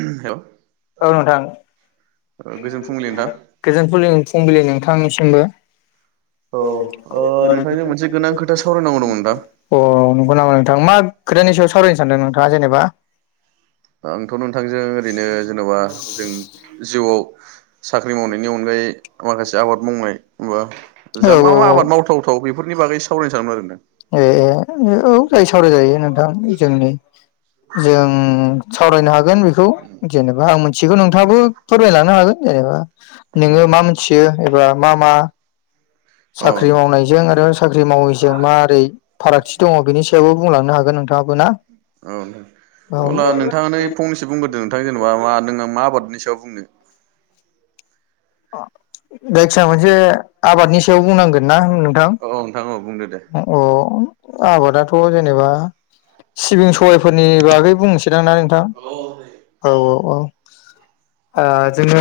Hello औ नोंथां गोजोन फुलि फुंबिलि नोंथांनिसिमबो। औ ओ नोंथांजों मोनसे गोनां खोथा सावरायनांगौ दंमोन नोंथां [unintelligible] अ नंगौ नामा नोंथां मा खोथानि सायाव सावरायनो सानदों नोंथाङा जेनेबा? आंथ' नोंथांजों ओरैनो जेन'बा जों जिउआव साख्रि मावनायनि अनगायै माखासे आबाद मावनाय बा औ जा मा मा आबाद मावथावथाव बेफोरनि बागै सावरायनो सानोमोन आरो नोंथां। ए ए औ जाय सावराय जायो नोंथां जोंनि जों सावरायनो हागोन बेखौ जेनेबा आं मिथिगौ नोंथाङाबो फोरमायलांनो हागोन जेनेबा नोङो मा मोनथियो एबा मा मा?? [unintelligible] आरो साख्रि मावनायजों आरो साख्रि मावैजों मा ओरै फारागथि दङ बेनि सायावबो बुंलांनो हागोन नोंथाङाबो ना औ। नै फनैस बुंग्रोदों नोंथां जेनेबा मा नों आ मा आबादनि सायाव बुंनो अ जायखिजाया मोनसे आबादनि सायाव बुंनांगोन ना नोंथां? औ नोंथां औ बुंदो दे अ आबादाथ' जेनेबा सिबिं सबायफोरनि बागै बुंनोसैदांना नोंथां औ औ [unintelligible] जोङो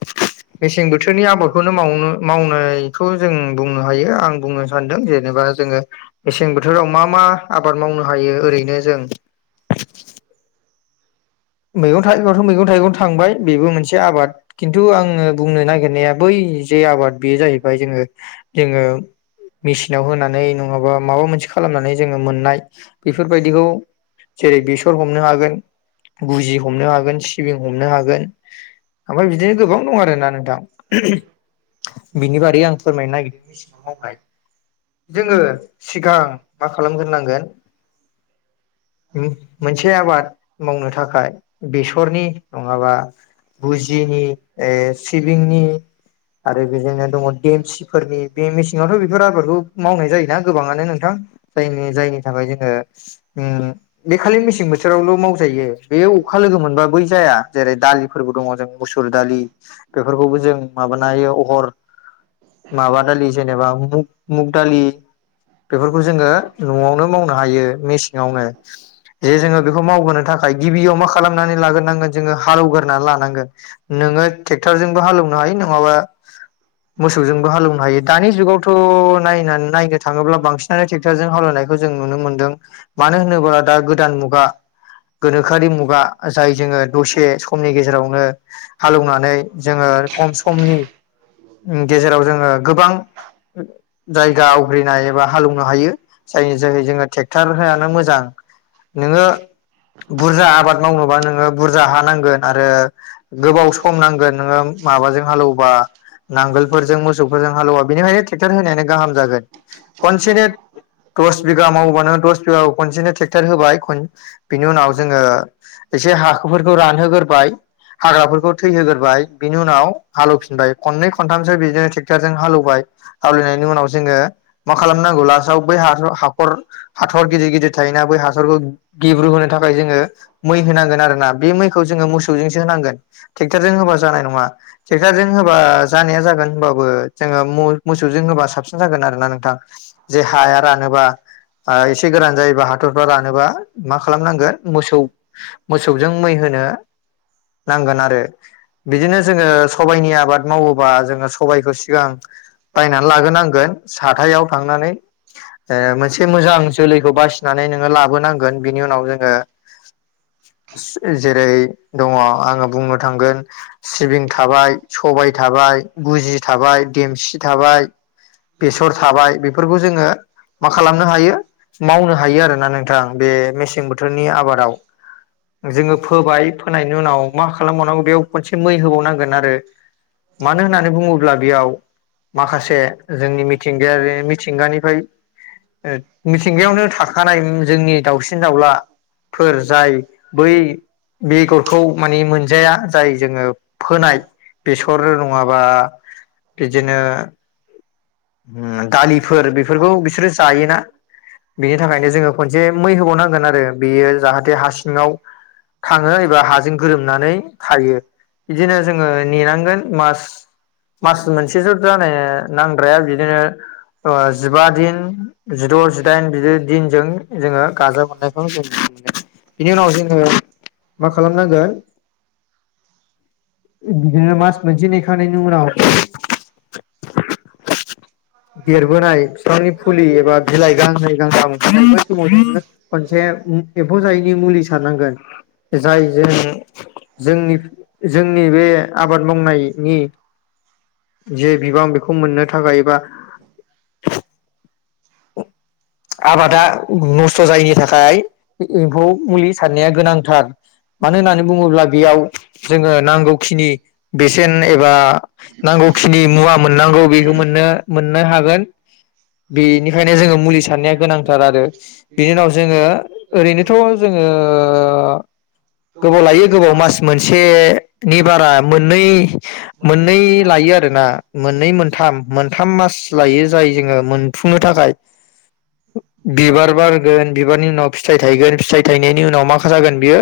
[inaudible] मेसें बोथोरनि आबादखौनो मावनो मावनायखौ जों बुंनो हायो आं बुंनो सानदों जेनेबा जोङो मेसें बोथोराव मा मा आबाद मावनो हायो ओरैनो जों मैगं थाइगथ' मैगं थाइगं थांबाय बेबो मोनसे आबाद खिन्थु आङो बुंनो नागिरनाया बै जे आबाद बेयो जाहैबाय जोङो जोङो मेचिनाव होनानै नङाबा माबा मोनसे खालामनानै जोङो मोननाय बेफोरबायदिखौ जेरै बेसर हमनो हागोन गुजि हमनो हागोन सिबिं हमनो हागोन। ओमफ्राय बिदिनो गोबां दं आरोना नोंथां। बिनि बारै आं फोरमायनो नागिरदों मेसेङाव मावनाय जोङो सिगां मा खालामग्रोनांगोन मोनसे आबाद मावनो थाखाय बेसरनि नङाबा बुजिनि ए सिबिंनि आरो बेजोंनो दङ देमसिफोरनि बे मेसेङावथ' बेफोर आबादखौ मावनाय जायोना गोबाङानो नोंथां। जायनि जायनि थाखाय जोङो बे खालि मेसें बोथोरावल' मावजायो। बे अखा लोगो मोनबा बै जाया जेरै दालिफोरबो दङ जों मुसुर दालि बेफोरखौबो जों माबा बानायो अहर माबा दालि जेनेबा मुग मुग दालि बेफोरखौ जोङो न'आवनो मावनो हायो मेसेङावनो। जे जोङो बेखौ मावबोनो थाखाय गिबियाव मा खालामनानै लाग्रोनांगोन जोङो हालेवग्रोना लानांगोन नोङो ट्रेक्टरजोंबो हालेवनो हायो। माबा मोसौजोंबो हालेवनो हायो दानि जुगावथ' नायनानै नायनो थाङोब्ला बांसिनानो ट्रेक्टरजों हालेवना यखौ जों नुनो मोनदों मानो होनोब्ला दा गोदान मुगा गोनोखोआरि मुगा जाय जोङो दसे समनि गेजेरावनो हालेवनानै जोङो खम समनि गेजेराव जोङो गोबां जायगा आवग्रिनाय एबा हालेवनो हायो जायनि जोहै जोङो ट्रेक्टर होआनो मोजां। नोङो बुरजा आबाद मावनोबा नोङो बुरजा हा नांगोन आरो गोबाव सम नांगोन नोङो मा माबाजों हालौवबा नांगोलफोरजों मोसौफोरजों हालौवबा बेनिखायनो ट्रेक्टर होनायानो गाहाम जागोन। खनसेनो दस बिगा मावबानो दस बिग खनसेनो ट्रेक्टर होबाय बेनि उनाव जोङो एसे हाखुफोरखौ रानहोग्रोबाय। हाग्राफोरखौ थैहोग्रोबाय बिनि उनाव हालेवफिनबाय खननै खनथामसो बिदिनो ट्रेक्टरजों हालेवबाय। हालेवनायनि उनाव जोङो मा खालामनांगौ लासाव बै हाखर हाथर गिदिर गिदिर था मोना बै हाथर गिब्रु होनो थाखाय जोङो मै होनांगोन आरोना बे मैखौ जोङो मोसौजोंसो होनांगोन ट्रेक्टरजों होबा जानाय नङा। ट्रेक्टरजों होबा जानाया जागोन होनबाबो जोङो मोसौजों होबा साबसिन जागोन आरो ना नोंथां जे हाया रानोबा ओ एसे गोरान जायोबा हाथरफ्रा रानोबा मा खा खालामनांगोन मोसौ मोसौजों मै होनो नांगोन आरो बिदिनो जोङो सबाइनि आबाद मावोबा जोङो सबाइखौ सिगां बायनानै लाग्रोनांगोन साथायाव थांनानै ओ मोनसे मोजां जोलैखौ बासिनानै नोङो लाबोनांगोन बिनि उनाव जोङो [inaudible] जेरै दङ आङो बुंनो थांगोन सिबिं थाबाय सबाय थाबाय गुजि थाबाय देमसि थाबाय बेसर थाबाय बेफोरखौ जोङो मा खालामनो हायो मावनो हायो आरोना नोंथां बे मेसें बोथोरनि आबादाव जोङो फोबाय फोनायनि उनाव मा खालामबावनांगौ बेयाव खनसे मै होबावनांगोन आरो मानो होननानै बुङोब्ला बेयाव माखासे जोंनि मिथिंगायारि मिथिंगानिफ्राय ओ मिथिंगायावनो थाखानाय जोंनि दाउसिन दाउला [inaudible] फोर जाय बै बेगरखौ मानि मोनजाया जाय जोङो फोनाय बेसर नङाबा बिदिनो दालिफोर बेफोरखौ बिसोरो जायोना बिनि थाखायनो जोङो खनसे मै होबावनांगोन आरो बेयो जाहाथे हा सिङाव थाङो एबा हाजों गोरोबनानै थायो बिदिनो जोङो नेनांगोन मास मास मोनसेसो जानाय नांगोन बिदिनो ओ जिबा दिन जिद' जिदाइन बिदि दिनजों जोङो गाजा मोननायखौ जों बिनि उनाव जोङो [unintelligible] मा खालामनांगोन बिदिनो मास मोनसे नेनायखानायनि उनाव [inaudible] [inaudible] देरबोनाय बिफांनि फुलि एबा बिलाइ गांनै गांथाम ओंखारनाय समावनो खनसे एम्फौ जायैनि मुलि सारनांगोन जाय जोंनि जोंनि जोंनि बे आबाद मावनायनि [inaudible] जे बिबां बेखौ मोननो थाखायबा [inaudible] आबादा नस्थ' जायैनि थाखाय एम्फौ मुलि सारनाया गोनांथार मानो होननानै बुङोब्ला बेयाव जोङो नांगौखिनि बेसेन एबा नांगौखिनि मुवा मोननांगौ बेखौ मोननो मोननो हागोन बेनिखायनो जोङो मुलि स सारनाया गोनांथार आरो बिनि उनाव जोङो ओरैनोथ' जोङो गोबाव लायो गोबाव मास मोनसेनि बारा मोननै मोननै लायो आरोना मोननै मोनथाम मोनथाम मास लायो जाय जोङो मोनफुंनो थाखाय [inaudible] बिबार बारगोन बिबारनि उनाव फिथाइ थायगोन फिथाइ थायनायनि उनाव माखा जागोन बियो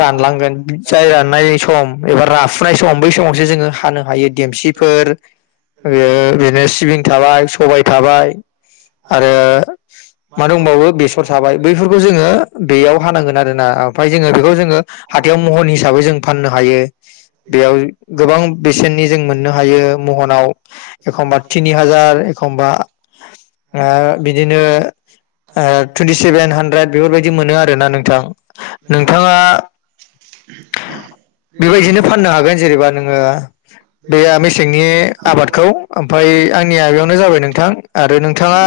रानलांगोन जाय राननाय सम एबा राफुनाय सम बै समावसो जोङो खा देमसिफोर बिदिनो सिबिं थाबाय सबाय थाबाय आरो मा दंबावो बेसर थाबाय बैफोरखौ जोङो बेयाव हानांगोन आरोना ओमफाय जोङो बेखौ जोङो हाथायाव महन हिसाबै जों फाननो हायो बेयाव गोबां बेसेननि जों मोननो हायो महनाव एखमबा तिनि हाजार एखमबा [inaudible] आरो बिदिनो टुवन्टि सेभेन हानद्रेद बेफोरबायदि मोनो आरोना नोंथां नोंथाङा बेबायदिनो फाननो हागोन जेनेबा नोङो दैया मेसेंनि आबादखौ ओमफाय आंनि बेयावनो जाबाय नोंथां आरो [unintelligible] नोंथाङा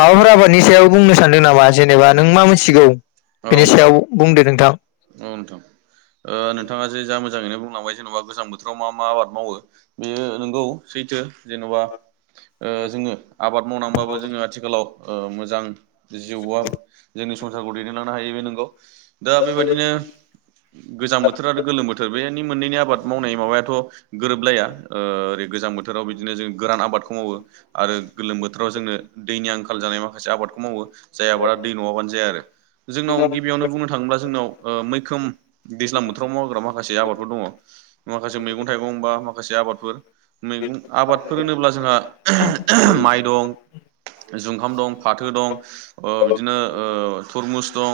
माबाफोर आबादनि सायाव बुंनो सानदों नामा जेनेबा नों मा मिथिगौ? बेनि सायाव बुंदो नोंथां। औ नोंथां ओ नोंथाङा जे जा मोजाङैनो बुंलांबाय जेन'बा गोजां बोथोर बोथोराव मा -मा आबाद मावो बेयो नोंगौ सैथो जेन'बा ओ जोङो आबाद मावनांबाबो जोङो आथिखालाव ओ मोजां जिउआ जोंनि संसारखौ दैदेनलांनो हायो बे नोंगौ। दा बेबायदिनो गोजां बोथोर आरो गोलोम बोथोर बेनि मोननैनि आबाद मावनाय माबायाथ' गोरोबलाया ओ गोजां बोथोराव बिदिनो जों गोरान आबादखौ मावो आरो गोलोम बोथोराव जोंनो दैनि आंखाल जानाय माखासे आबादखौ मावो जाय आबादा दै नङाबानो जाया आरो। जोंनाव गिबियावनो बुंनो थाङोब्ला जोंनाव ओ मैखोम दैज्लां बोथोराव मावोग्रा माखासे आबादफोर दङ। माखासे मैगं -थाइगं बा माखासे आबादफोर मैगं आबादफोर होनोब्ला जोंहा माइ दं, जुखाम दं फाथो दं ओ बिदिनो ओ तरमुस दं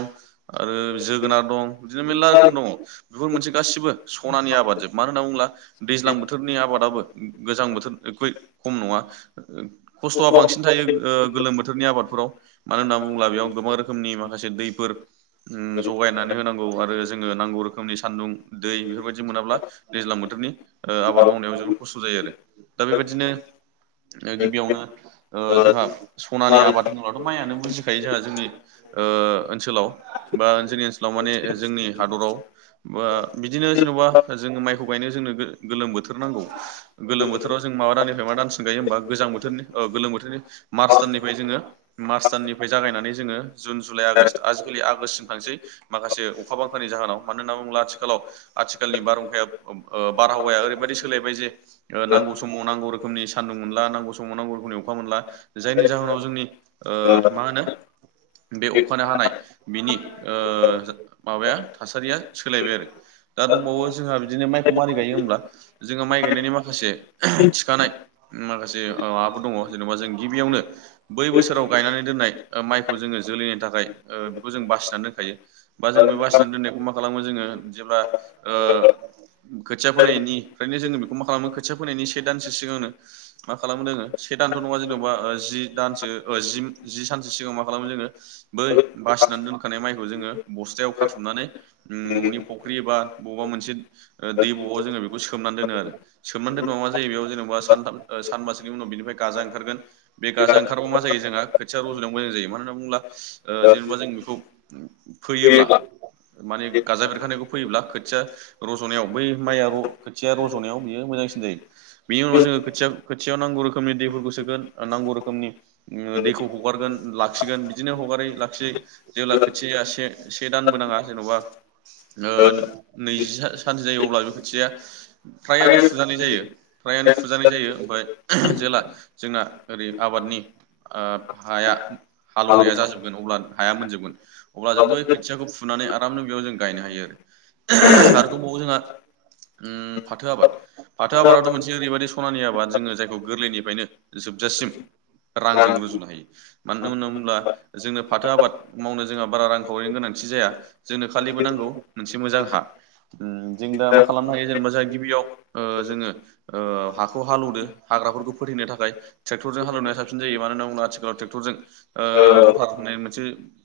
आरो जोगोनार दं बिदिनो मेरला रोखोम दङ‌। बेफोर मोनसे गासिबो सनाय [unintelligible] आबाद जोब। मानो होनना बुङोब्ला दैज्लां बोथोरनि आबादाबो गोजां बोथोरनिख्रुइ खम नङा। खस्थ'आ बांसिन थायो ओ गोलोम बो बोथोरनि आबादफोराव मानो होनना बुङोब्ला बेयाव गोबां रोखोमनि माखासे दैफोर जगायनानै होनांगौ आरो जोङो नांगौ रोखोमनि सान्दुं दै बेफोरबायदि मोनाब्ला दैज्लां बोथोरनि ओ आबाद मावनायाव जोबोद खस्थ' जायो आरो दा बेबायदिनो गिबियावनो ओ जोंहा सनानि आबाद होनोबब्लाथ' माइआनो। बुजिखायो जोंहा ओ जोंनि ओनसोलाव बा जोंनि ओनसोलाव माने जोंनि हादराव बा बिदिनो जेन'बा जों माइ [unintelligible] गायनो जोंनो गोलोम बोथोर नांगौ। गोलोम बोथोराव जों मा दाननिफ्राय मा दानसिन गायो होमबा गोजां बोथोरनि गोलोम बोथोरनि मार्च दाननिफ्राय जोङो मार्च दाननिफ्राय जागायनानै जोङो जुन, जुलाइ, आगष्ट आजिखालि आगष्टसिम थांसै माखासे अखा बांखानि जाहोनाव मानो होनना बुङोब्ला आथिखालाव आथिखालनि बारहुंखाया ओ बारहावाया ओरैबायदि सोलायबाय जे नांगौ समाव नांगौ रोखोमनि सान्दुं मोनला नांगौ सम नांगौ रोखोमनि अखा मोनला जायनि जाहोनाव जोंनि ओ मा होनो? बे अखानो हानाय बिनि ओ माबाया थासारिया सोलायबाय आरो। दा दंबावो जोंहा बिदिनो माइखौ मारि गायो होमब्ला जोङो माइ गायनायनि माखासे थिखानाय माखासे ओ दङ जेनेबा जों गिबियावनो बै बोसोराव गायनानै दोननाय माइखौ जोङो जोलैनि थाखाय ओ बेखौ जों बासिनानै दोनखायो बा जों बे बासिनानै दोननायखौ मा खालामो जोङो जेब्ला ओ खोथिया फोनायनि फ्रायनो जोङो बेखौ मा खालामो खोथिया फोनायनि से दानसो सिगांनो मा खालामो दोङो से दानथ' नङा जेन'बा जि दानसो जि सानसो सिगाङाव मा खालामो जोङो बै बास [unintelligible] दोनखानाय माइखौ जोङो बस्थायाव खाथुमनानै न'नि फख्रि एबा बबेबा मोनसे ओ दैब'आव जोङो बेखौ सोबनानै दोनो आरो। सोमोननानै दोनबा मा जायो बेयाव जेनेबा सानथामह सानबासोनि उनाव बेनिफ्राय गाजा ओंखारगोन। बे गाजा ओंखारबा मा जायो जोङो खोथिया रज'नायाव मोजां जायो मानो होनना बुङोब्ला ओ जेनबा जों [unintelligible] फोयोब्ला माने गाजा बेरखानायखौ फैयोब्ला खोथिया [unintelligible] जनायाव बै माइ खोथिया रज'नायाव बियो मोजांसिन जायो। बेनि उनाव जोङो खोथाया-खोथियायाव नांगौ रोखोम रोखोमनि दैफोरखौ सोगोन। नांगौ रोखोमनि दैखौ हगारगोन लाखिगोन बिदिनो हगारै लाखियै जेब्ला खोथिया से -से दानबो नाङा जेन'बा ओ नैजि सा सान जायो अब्ला बे खोथिया फ्रायानो फुजानाय जायो। फ्रायानो फुजानाय जायो ओमफ्राय जों जेला जोंना ओरै आबादनि ओ हाया हालौवनाया जाजोबगोन अब्ला हाया मोनजोबगोन अब्ला जों बै खोथियाखौ फु आरामनो बेयाव जों गायनो हायो आरो आरो [inaudible] दंबावो जोंहा उम फाथो आबाद फाथो आबादाथ' मोनसे ओरैबायदि सनानि आबाद जोङो जायखौ गोरलैनिफ्रायनो जोबजासिम रांजों रुजुनो हायो मानो होना होनोब्ला जोंनो फाथो आबाद मावनो जोंहा बारा रां खावरिनो गोनां थि जाया जोंनो खालिबो नांगौ मोनसे मोजां हा उम जों दा मा खालामनो हायो जेनेबा जोङो गिबियाव ओ जोङो ओ हाखौ हालौवदो हाग्रा फोरखौ फोथैनो थाखाय थेक्टरजों हालेवनाय साबसिन जायो मान होनना बुङोबा आथिखालाव थेक्टर जों ओ रथार मोनसे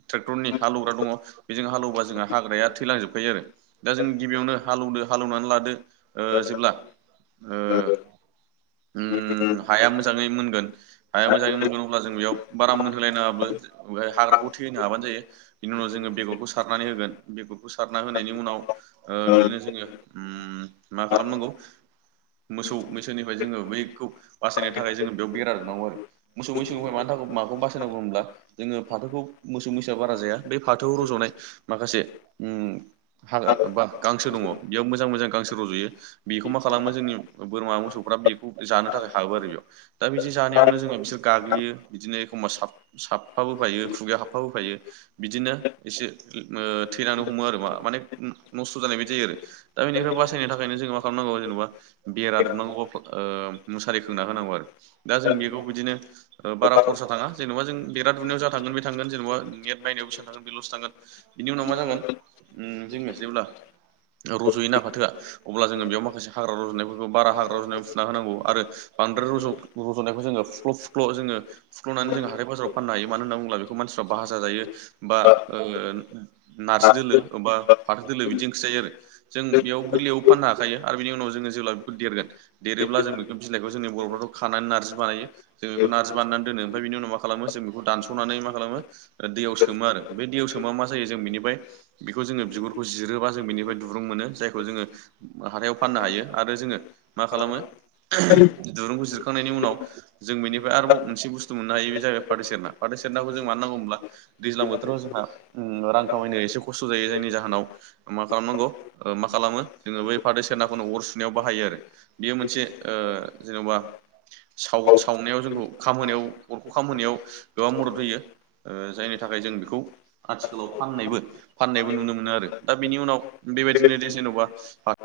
ट्रेक्टरनि हालौवग्रा दङ बेजों हालौवबा जोंहा हाग्राया थैलांजोबखायो आरो दा जों गिबियावनो हालौदो हालौवनानै लादो ओ जेब्ला ओह उम हाया मोजाङै मोनगोन हाया मोजाङै मोनगोन अब्ला जों बेयाव बारा मोनहोलायनाङाबो हाग्राखौ थैहनो हाबानो जायो बेनि उनाव जोङो बेगरखौ सारनानै होगोन बेगरखौ सारना होनायनि उनाव ओ बिदिनो जोङो उम मा खालामनांगौ मोसौ मैसोनिफ्राय जोङो बैखौ बासायनो थाखाय जोङो बेयाव बेरा दुंनांगौ आरो मोसौ मैसोनिफ्राय मानो थाखाय माखौ बासायनांगौ होनब्ला जोङो फाथोखौ मोसौ मैसोआ बारा जाया बे फाथोआव रजनाय माखासे उम हाग्रा गांसो दङ बेयाव मोजां मोजां गांसो रजयो बेखौ मा खालामो जोंनि बोरमा मोसौफ्रा बेखौ जानो थाखाय हाबो आरो बेयाव दा बिदि जानायावनो जोङो बिसोर गाग्लियो बिदिनो एखमबा साब साब साबफाबो बायो हाबफा बोफायो बिदिनो थैनानै हमो आरो बुजायनाय बायदि जायो आरो दा बेनिफ्राय बासायनो थाखायनो ओ मुसारि खोंना होनांगौ आरो दा जों बेगाव बिदिनो बारा खरसा थाङा जेनबा जों देरा‌ दुंनायाव जों थागोन थांगोन जेनेबा नेट बायनायाव बेसेबां थांगोन बे लस थांगोन बेनि उनाव मा जागोन उम जोङो जेब्ला रजयो ना फाथोआ अब्ला जोङो बेयाव माखासे हाग्रा रजनायफोरखौ बारा हाग्रा रजनाय फुना होनांगौ आरो बांद्राय रज'नायखौ जोङो फु्ख्ल फुख्ल जोङो फुख्लनानै जोंङो हाथाइ बाजाराव फाननो हायो मानो होनना बुंब्ला बेखौ मोनस्राव भाजा जायो बा‌नारजि दोलो फाथो दोलो बिदि जों बेयाव गोरलैयाव फाननो हाखायो आरो बिनि उनाव जोङो जेब्ला बेखौ देरगोन देरोब्ला जों बेखौ बेखौ जोंनि बरफ्राथ खानानै नारजि बानायो जों बेखौ नारजि बानायनानै दोनो ओमफ्राय बे उनाव मा खालामो जों बेखौ दानसनानै मा खालामो दैयाव सोमो आरो बे दैयाव सोमा मा जायो जों बेनिफ्राय बेखौ जोङो बिगुरखौ जिरोबा जों बेनिफाय दुरुं मोनो जायखौ जोङो हाथायाव फाननो हायो आरो जोङो मा खालामो दुरुंखौ जिरखांनायनि उनाव जों बेनिफ्राय आरोबाव मोनसे बुस्थु मोननो हायो बे जाहैबाय फाथो सेरना फाथो सेरनाखौ जों जों मानो नांगौ होनब्ला दैज्लां बोथोराव जोंहा रां खामायनायाव एसे खस्थ जायो जायनि जाहोनाव मा खालामनांगौ ओ मा खालामो जोङो बै फाथो सेनाखौनो अर सुनायाव बाहायो आरो बेयो मोनसे ओ जेनबा साव सावनायाव जोंखौ खामहोनायाव अरखौ खामहोनायाव गोबां मदद होयो ओ‌ जायनि थाखाय जों बेखौ आथिखालाव फाननायबो फाननायबो नुनो मोनो आरो दा बिनि उनाव बेबायदिनो जेनबा